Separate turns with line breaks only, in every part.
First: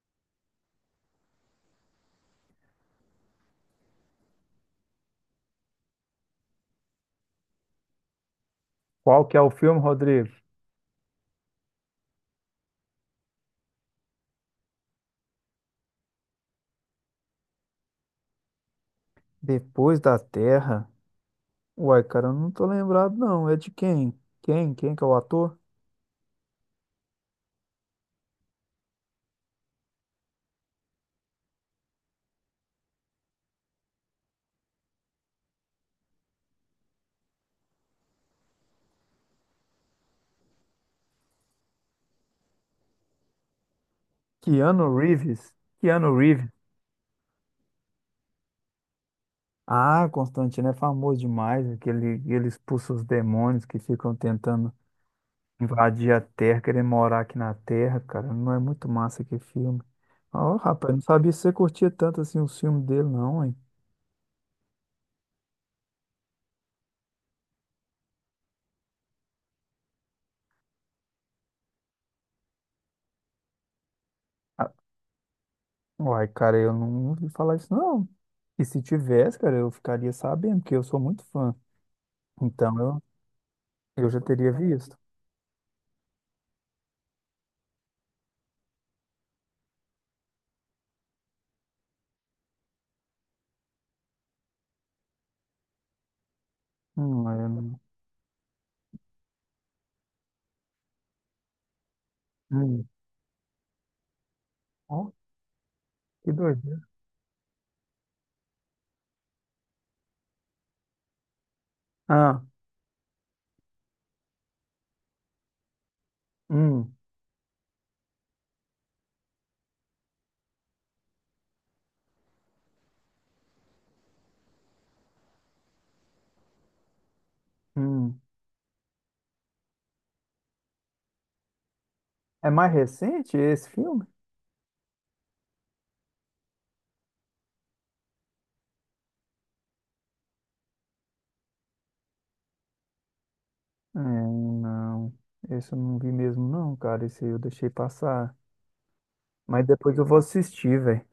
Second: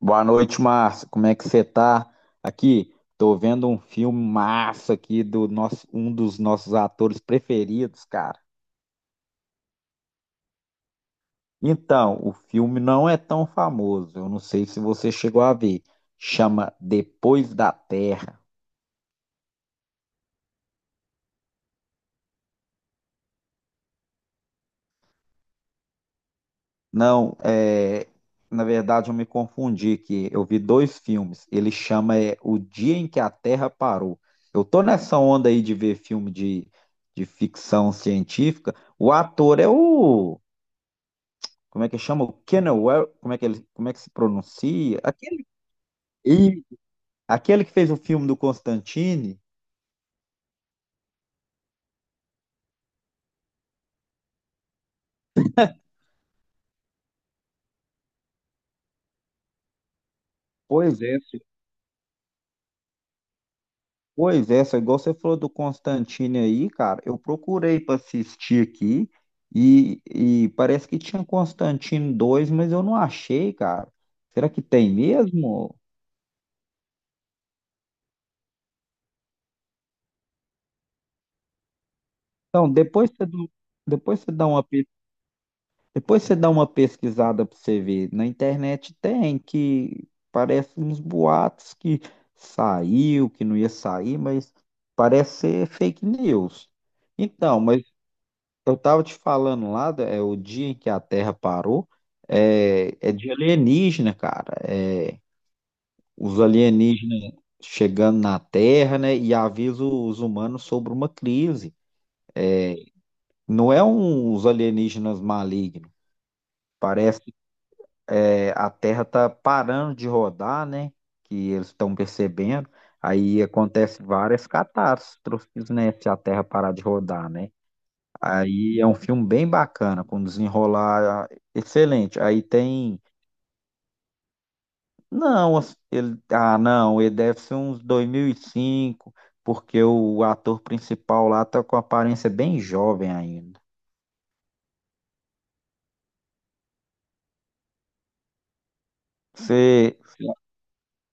Boa noite, Márcio. Como é que você tá? Aqui, tô vendo um filme massa aqui do nosso, um dos nossos atores preferidos, cara.
Qual que é o filme, Rodrigo?
Então, o filme não é tão famoso. Eu não sei se você chegou a ver. Chama Depois da Terra.
Depois da Terra? Uai, cara, eu não tô lembrado, não. É de quem? Quem? Quem que é o ator?
Não, é, na verdade eu me confundi aqui. Eu vi dois filmes. Ele chama é, O Dia em que a Terra Parou. Eu tô nessa onda aí de ver filme de ficção científica. O ator é o como é que chama? O Kenan Well, como é que ele, como é que se
Keanu
pronuncia? Aquele,
Reeves. Keanu Reeves.
e, aquele que fez o filme do Constantine.
Ah, Constantino é famoso demais. Aquele, ele expulsa os demônios que ficam tentando invadir a Terra, querendo morar aqui na Terra, cara. Não é muito massa que filme. Ó, rapaz, não
Pois é,
sabia que
fi-
você curtia tanto assim o filme dele, não, hein?
Pois é, só igual você falou do Constantine aí, cara, eu procurei para assistir aqui e parece que tinha Constantine 2, mas eu não achei, cara. Será que
Ah,
tem mesmo?
uai, cara, eu não ouvi falar isso, não. E se tivesse, cara, eu ficaria sabendo, porque eu sou muito fã.
Então,
Então,
depois você, dá-
eu já
Depois você dá
teria
uma
visto.
Depois você dá uma pesquisada para você ver. Na internet tem que parece uns boatos que saiu, que não ia sair, mas parece ser fake news.
Hum. É.
Então, mas eu tava te falando lá, é o dia em que a Terra parou,
Hum.
é, é de alienígena, cara.
Ó,
É,
que
os
doideira.
alienígenas chegando na Terra, né, e avisa os humanos sobre uma crise.
Ah.
Não é um, os alienígenas malignos.
Hum,
Parece É, a Terra está parando de rodar, né? Que eles estão percebendo. Aí acontece várias catástrofes, né? Se a Terra parar de rodar, né?
hum.
Aí é um filme bem bacana, com desenrolar excelente. Aí
É mais
tem.
recente esse filme?
Não, as- ele... ah, não, ele deve ser uns 2005, porque o ator principal lá tá com aparência bem jovem ainda.
É, não. Esse eu não vi mesmo, não, cara. Esse eu deixei passar. Mas
Você
depois eu vou assistir, velho.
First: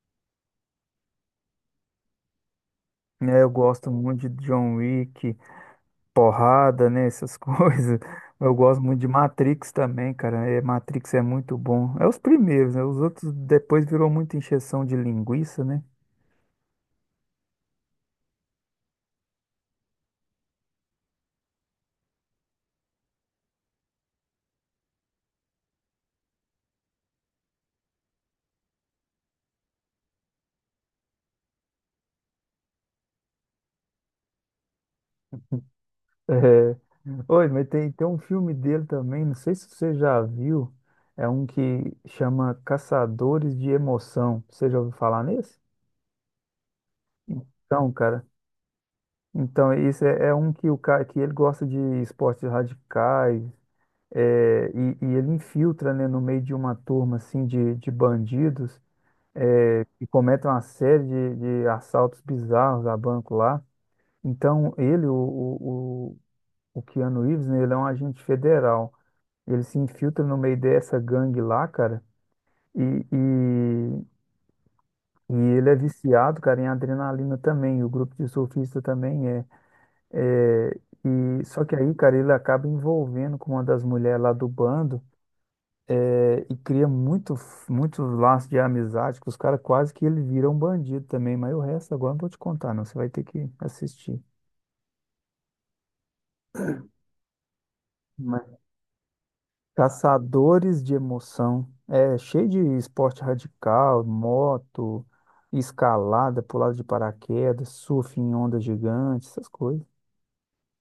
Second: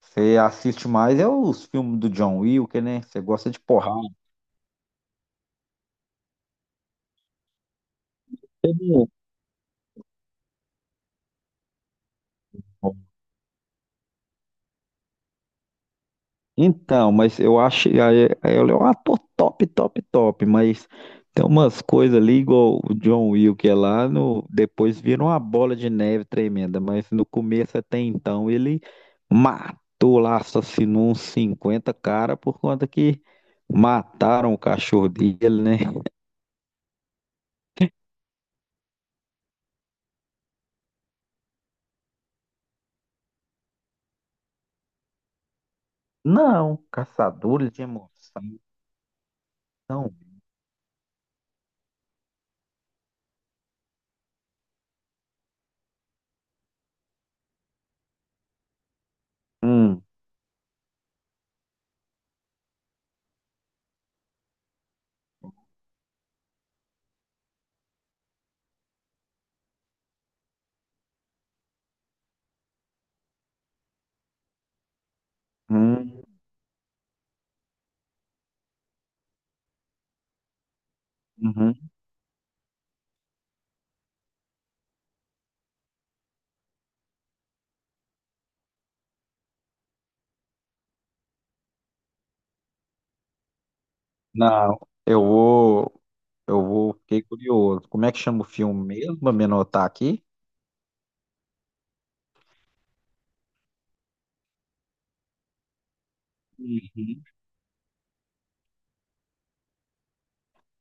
você assiste mais é os filmes do John Wick, né? Você
Né, eu
gosta de
gosto
porrada.
muito de John Wick, porrada, né? Essas coisas. Eu gosto muito de
Você
Matrix também, cara. É, Matrix é muito bom. É os primeiros, né?
não-
Os outros depois virou muita encheção de linguiça, né?
Então, mas eu acho. Aí- aí Ele é um ator top, top, top. Mas tem umas coisas ali, igual o John Wick que é lá, no, depois vira uma bola de neve tremenda. Mas no começo até então, ele matou lá, assassinou uns 50 cara por conta que mataram o cachorro dele, né?
É. Oi, mas tem um filme dele também, não sei se você já viu, é um que chama Caçadores de Emoção. Você já ouviu falar nesse?
Não, caçadores de
Então, cara,
emoção.
então esse é um que o cara que ele gosta de esportes radicais, é, e ele infiltra, né, no meio de uma turma assim de bandidos é,
Hum,
que cometem uma série de assaltos bizarros a banco lá. Então, ele, o Keanu Reeves, né, ele é um agente federal. Ele se infiltra no meio dessa gangue lá, cara. E, e, e ele é
hum,
viciado, cara, em adrenalina também. O grupo de surfista também é. É, e, só que
uhum.
aí, cara, ele acaba envolvendo com uma das mulheres lá do bando é, e cria muito, muito laço de amizade que os caras quase que ele vira um bandido também. Mas o resto agora eu não vou te contar, não. Você vai ter que assistir.
Não, eu vou. Eu vou, fiquei curioso. Como é que chama o
Mas
filme mesmo? Pra me anotar aqui.
Caçadores de emoção. É cheio de esporte radical, moto, escalada, pulada de
Uhum.
paraquedas, surf em ondas gigantes, essas coisas.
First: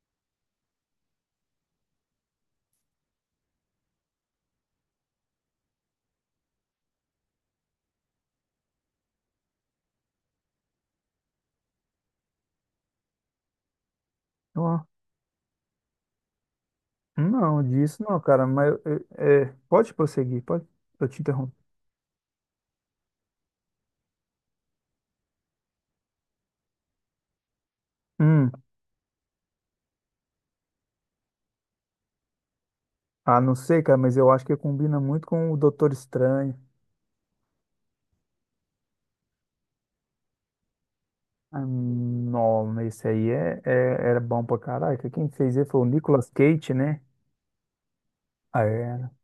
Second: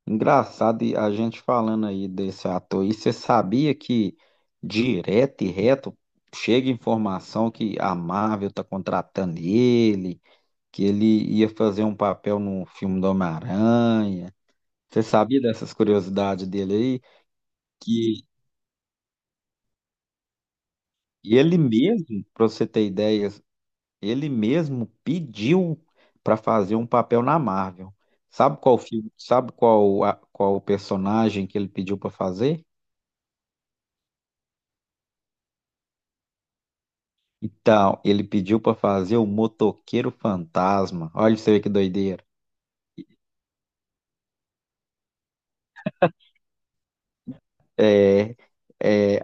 Engraçado, e a gente falando aí desse ator. E você sabia que direto e reto chega informação que a Marvel tá contratando ele, que ele ia fazer um papel no filme do Homem-Aranha.
Ó,
Você sabia dessas curiosidades dele aí?
não, disso não,
Que
cara, mas é, pode prosseguir, pode, eu te interrompo.
ele mesmo, pra você ter ideia, Ele mesmo pediu para fazer um papel na Marvel.
Hum,
Sabe qual filme, sabe qual personagem que ele pediu para fazer?
ah, não sei, cara, mas eu acho que combina muito com o Doutor Estranho.
Então, ele pediu para fazer o Motoqueiro Fantasma. Olha você vê
Ah,
que doideira.
não, mas esse aí é, era bom pra caraca. Quem fez ele foi o Nicolas Cage, né?
É,
Ah, era.
é,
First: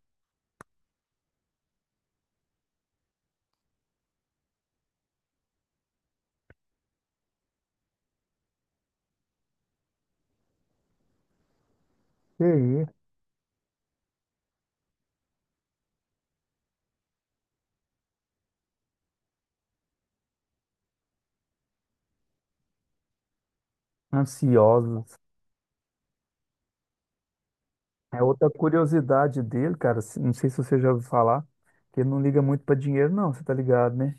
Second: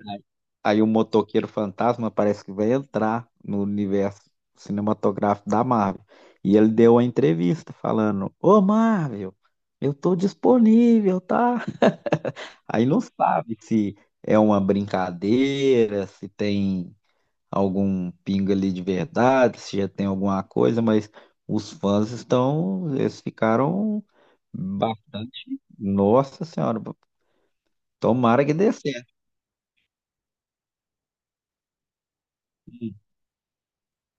aí o Motoqueiro Fantasma parece que vai entrar no universo cinematográfico da Marvel. E ele deu uma entrevista falando: Ô Marvel, eu tô disponível, tá?
Que
Aí
isso?
não sabe se é uma brincadeira, se tem algum pingo ali de verdade, se já tem alguma coisa, mas os fãs estão, eles ficaram
Ansiosos.
bastante. Nossa Senhora,
É
tomara
outra
que dê certo.
curiosidade dele, cara, não sei se você já ouviu falar, que ele não liga muito pra dinheiro, não, você tá ligado, né?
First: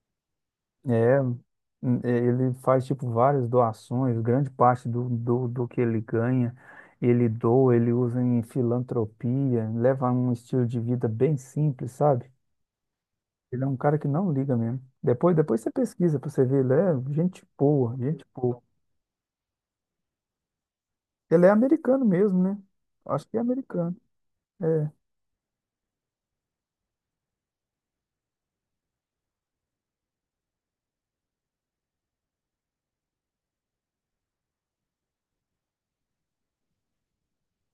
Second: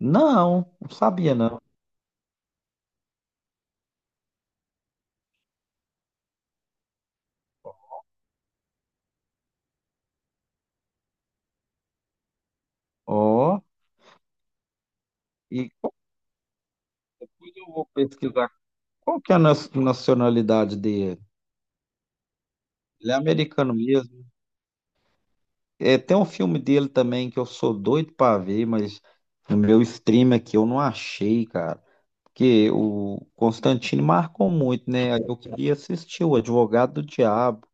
Não, não
É,
sabia não.
é, ele faz, tipo, várias doações, grande parte do que ele ganha, ele doa, ele usa em filantropia, leva um estilo de vida bem simples, sabe?
Ó,
Ele é um cara que não liga mesmo. Depois você
e qual
pesquisa pra você ver, ele é gente
coisa eu vou
boa, gente
pesquisar?
boa.
Qual que é nacionalidade dele?
Ele é americano mesmo, né?
Ele é
Acho que é
americano
americano.
mesmo.
É,
É, tem um filme dele também que eu sou doido pra ver, mas no meu stream aqui eu não achei, cara. Que o Constantino marcou muito, né? Aí Eu queria assistir o Advogado do Diabo,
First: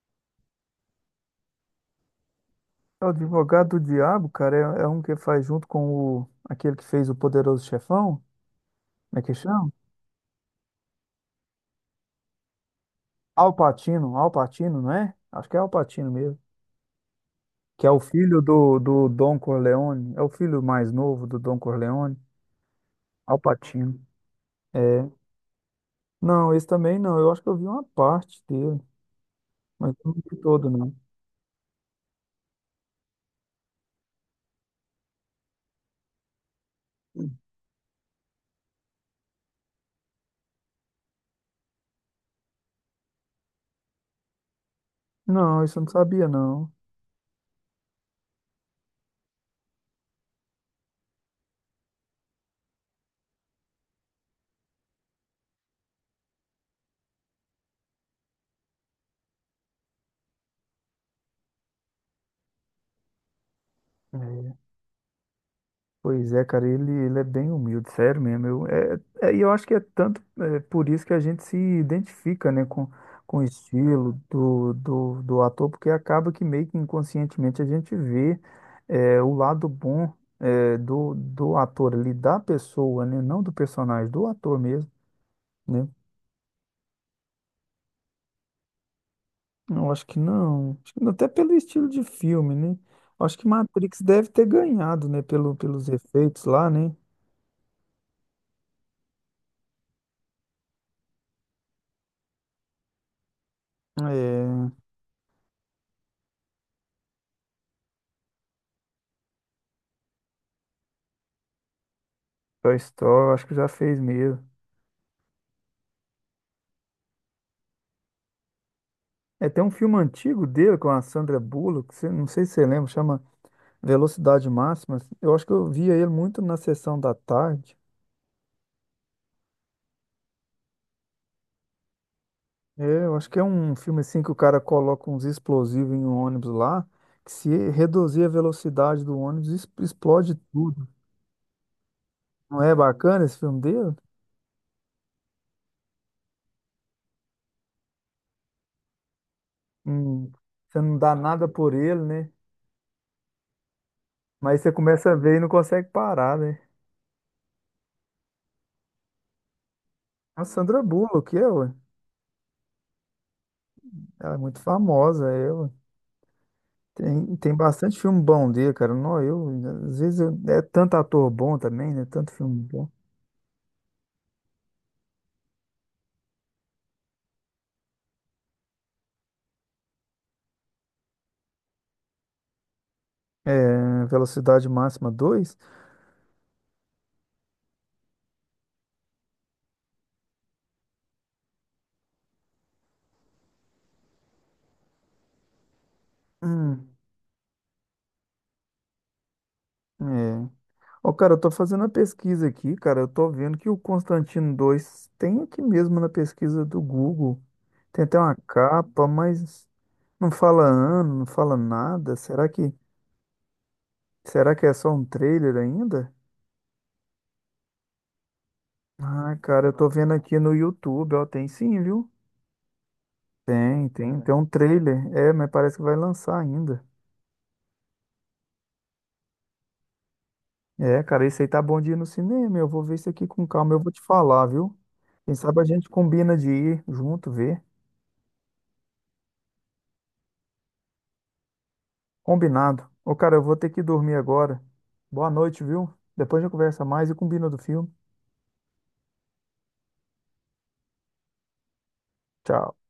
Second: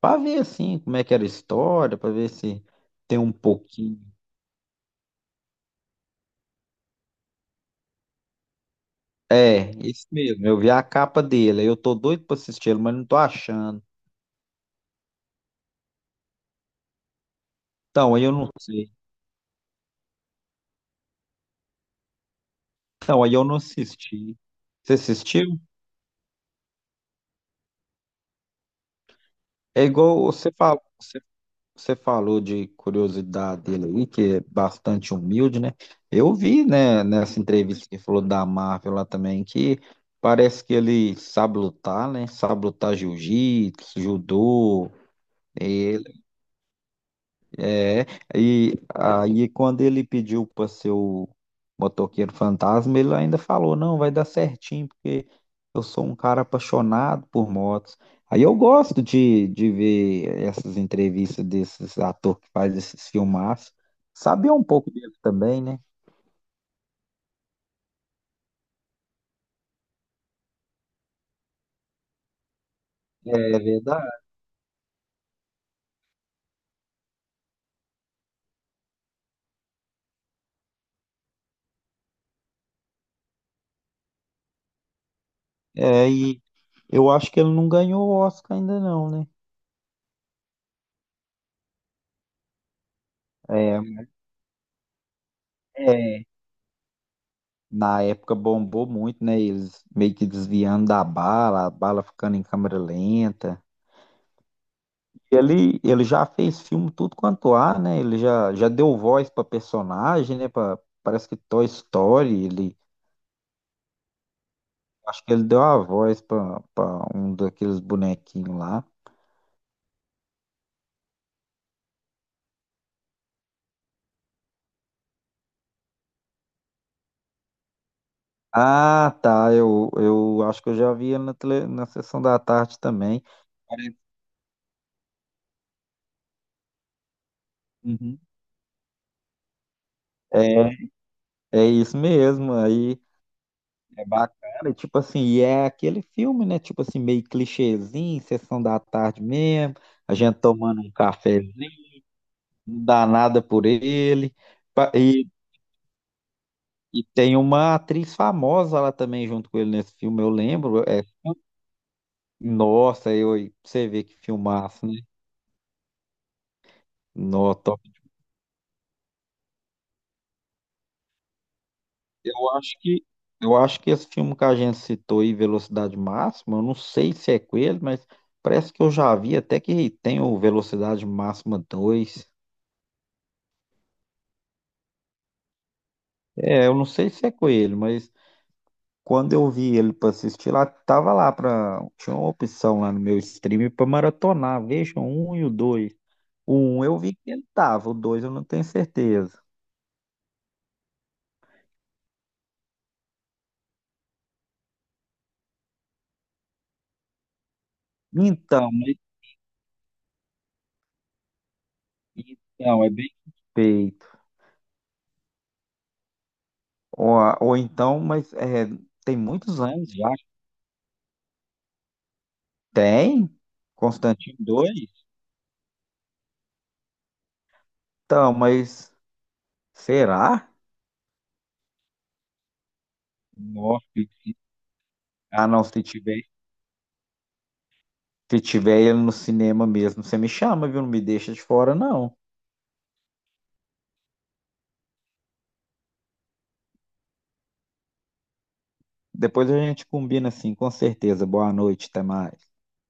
para ver assim como é que era a história, para ver se
é o
tem um
advogado do
pouquinho.
diabo, cara, é um que faz junto com o, aquele que fez o Poderoso Chefão, como é que
É,
chama?
isso mesmo. Eu vi a capa dele, aí eu tô doido para assistir ele, mas não tô
Al
achando.
Pacino, Al Pacino, não é? Acho que é Al Pacino mesmo. Que é o
Então, aí eu
filho
não
do,
sei.
do Don Corleone, é o filho mais novo do Don Corleone,
Então, aí
Al
eu não
Pacino.
assisti. Você
É.
assistiu?
Não, esse também não, eu acho que eu vi uma parte dele,
É
mas não
igual
vi
você
todo,
falou,
não.
Você falou de curiosidade dele aí, que é bastante humilde, né? Eu vi, né, nessa entrevista que falou da Marvel lá também, que parece que ele sabe lutar, né? Sabe lutar jiu-jitsu, judô,
Não, isso eu não sabia, não.
é, e aí quando ele pediu para ser o motoqueiro fantasma, ele ainda falou, não, vai dar certinho, porque eu sou um cara apaixonado por motos. Aí eu gosto de ver essas entrevistas desses atores que faz esses filmaços. Sabia
É.
um pouco dele também, né?
Pois é, cara, ele é bem humilde, sério mesmo. E eu acho que é tanto é, por isso que a gente se identifica, né, com o
É
estilo
verdade.
do ator, porque acaba que meio que inconscientemente a gente vê é, o lado bom é, do ator ali, da pessoa, né, não do personagem, do ator mesmo, né?
É, e eu acho que ele não ganhou o Oscar ainda não, né?
Eu acho que não, até pelo estilo de filme, né? Acho que Matrix deve ter ganhado, né, pelo, pelos
É,
efeitos lá, né?
Na época bombou muito, né? Eles meio que desviando da bala, a bala ficando em câmera lenta.
É,
Ele já fez filme tudo quanto há, né? Ele já deu voz para personagem, né? Pra, parece que Toy Story,
Toy
ele
Story, acho que já fez mesmo.
acho que ele deu a voz para um daqueles bonequinhos lá.
É, tem um filme antigo dele com a Sandra Bullock, não sei se você lembra, chama Velocidade Máxima. Eu acho que eu via ele muito na sessão da tarde.
Ah, tá. Eu acho que eu já vi ele na, tele, na sessão da tarde
É, eu
também.
acho que é um
Parece-
filme assim que o cara coloca uns explosivos em um ônibus lá, que se
Uhum.
reduzir a velocidade do ônibus, explode tudo.
É, é isso mesmo.
Não é
Aí
bacana esse filme dele?
É bacana, e tipo assim, e é aquele filme, né? Tipo assim, meio clichêzinho, sessão da tarde mesmo, a
Hum,
gente
você
tomando um
não dá nada
cafezinho,
por ele, né?
não dá nada por ele.
Mas você
Pa-
começa a
E,
ver e não consegue parar, né?
e tem uma atriz famosa lá também junto com ele nesse filme, eu
A Sandra
lembro. É,
Bullock, é, ué,
nossa, eu, você vê que
ela é muito
filmaço, né?
famosa, é, ué. Tem, tem
No, top.
bastante filme bom dele, cara. Não, eu, às vezes eu- é tanto ator bom também, né? Tanto
Eu
filme
acho
bom.
que, eu acho que esse filme que a gente citou aí, Velocidade Máxima, eu não sei se é com ele, mas parece que eu já vi até que tem o Velocidade Máxima 2.
É, Velocidade Máxima dois.
É, eu não sei se é com ele, mas quando eu vi ele pra assistir lá, tava lá pra. Tinha uma opção lá no meu stream pra maratonar. Vejam o um e o dois. O um
Hum,
eu vi que ele tava, o dois eu não tenho certeza.
é. Ó, cara, eu tô fazendo a pesquisa aqui, cara. Eu tô vendo que o Constantino dois tem aqui mesmo na pesquisa do Google. Tem até uma
Então, mas-
capa, mas não fala ano, não fala nada. Será que,
então é bem suspeito.
será que é só um trailer ainda?
Ou, ou então, mas é, tem
Ah,
muitos
cara, eu tô
anos já.
vendo aqui no YouTube, ó, tem sim, viu?
Tem?
Tem
Constantino
um
2.
trailer. É, mas parece que vai lançar ainda.
Então, mas será?
É, cara, esse aí tá bom de ir no cinema. Eu vou ver isso aqui com calma. Eu
Nossa,
vou te
se-
falar, viu? Quem
ah
sabe
não,
a
se
gente
tiver,
combina de ir junto, ver.
se tiver ele no cinema mesmo, você me chama, viu? Não me deixa de fora, não.
Combinado. Ô, cara, eu vou ter que dormir agora. Boa noite, viu? Depois a gente conversa mais e combina do filme.
Depois a gente combina assim, com certeza. Boa noite, até mais.
Tchau.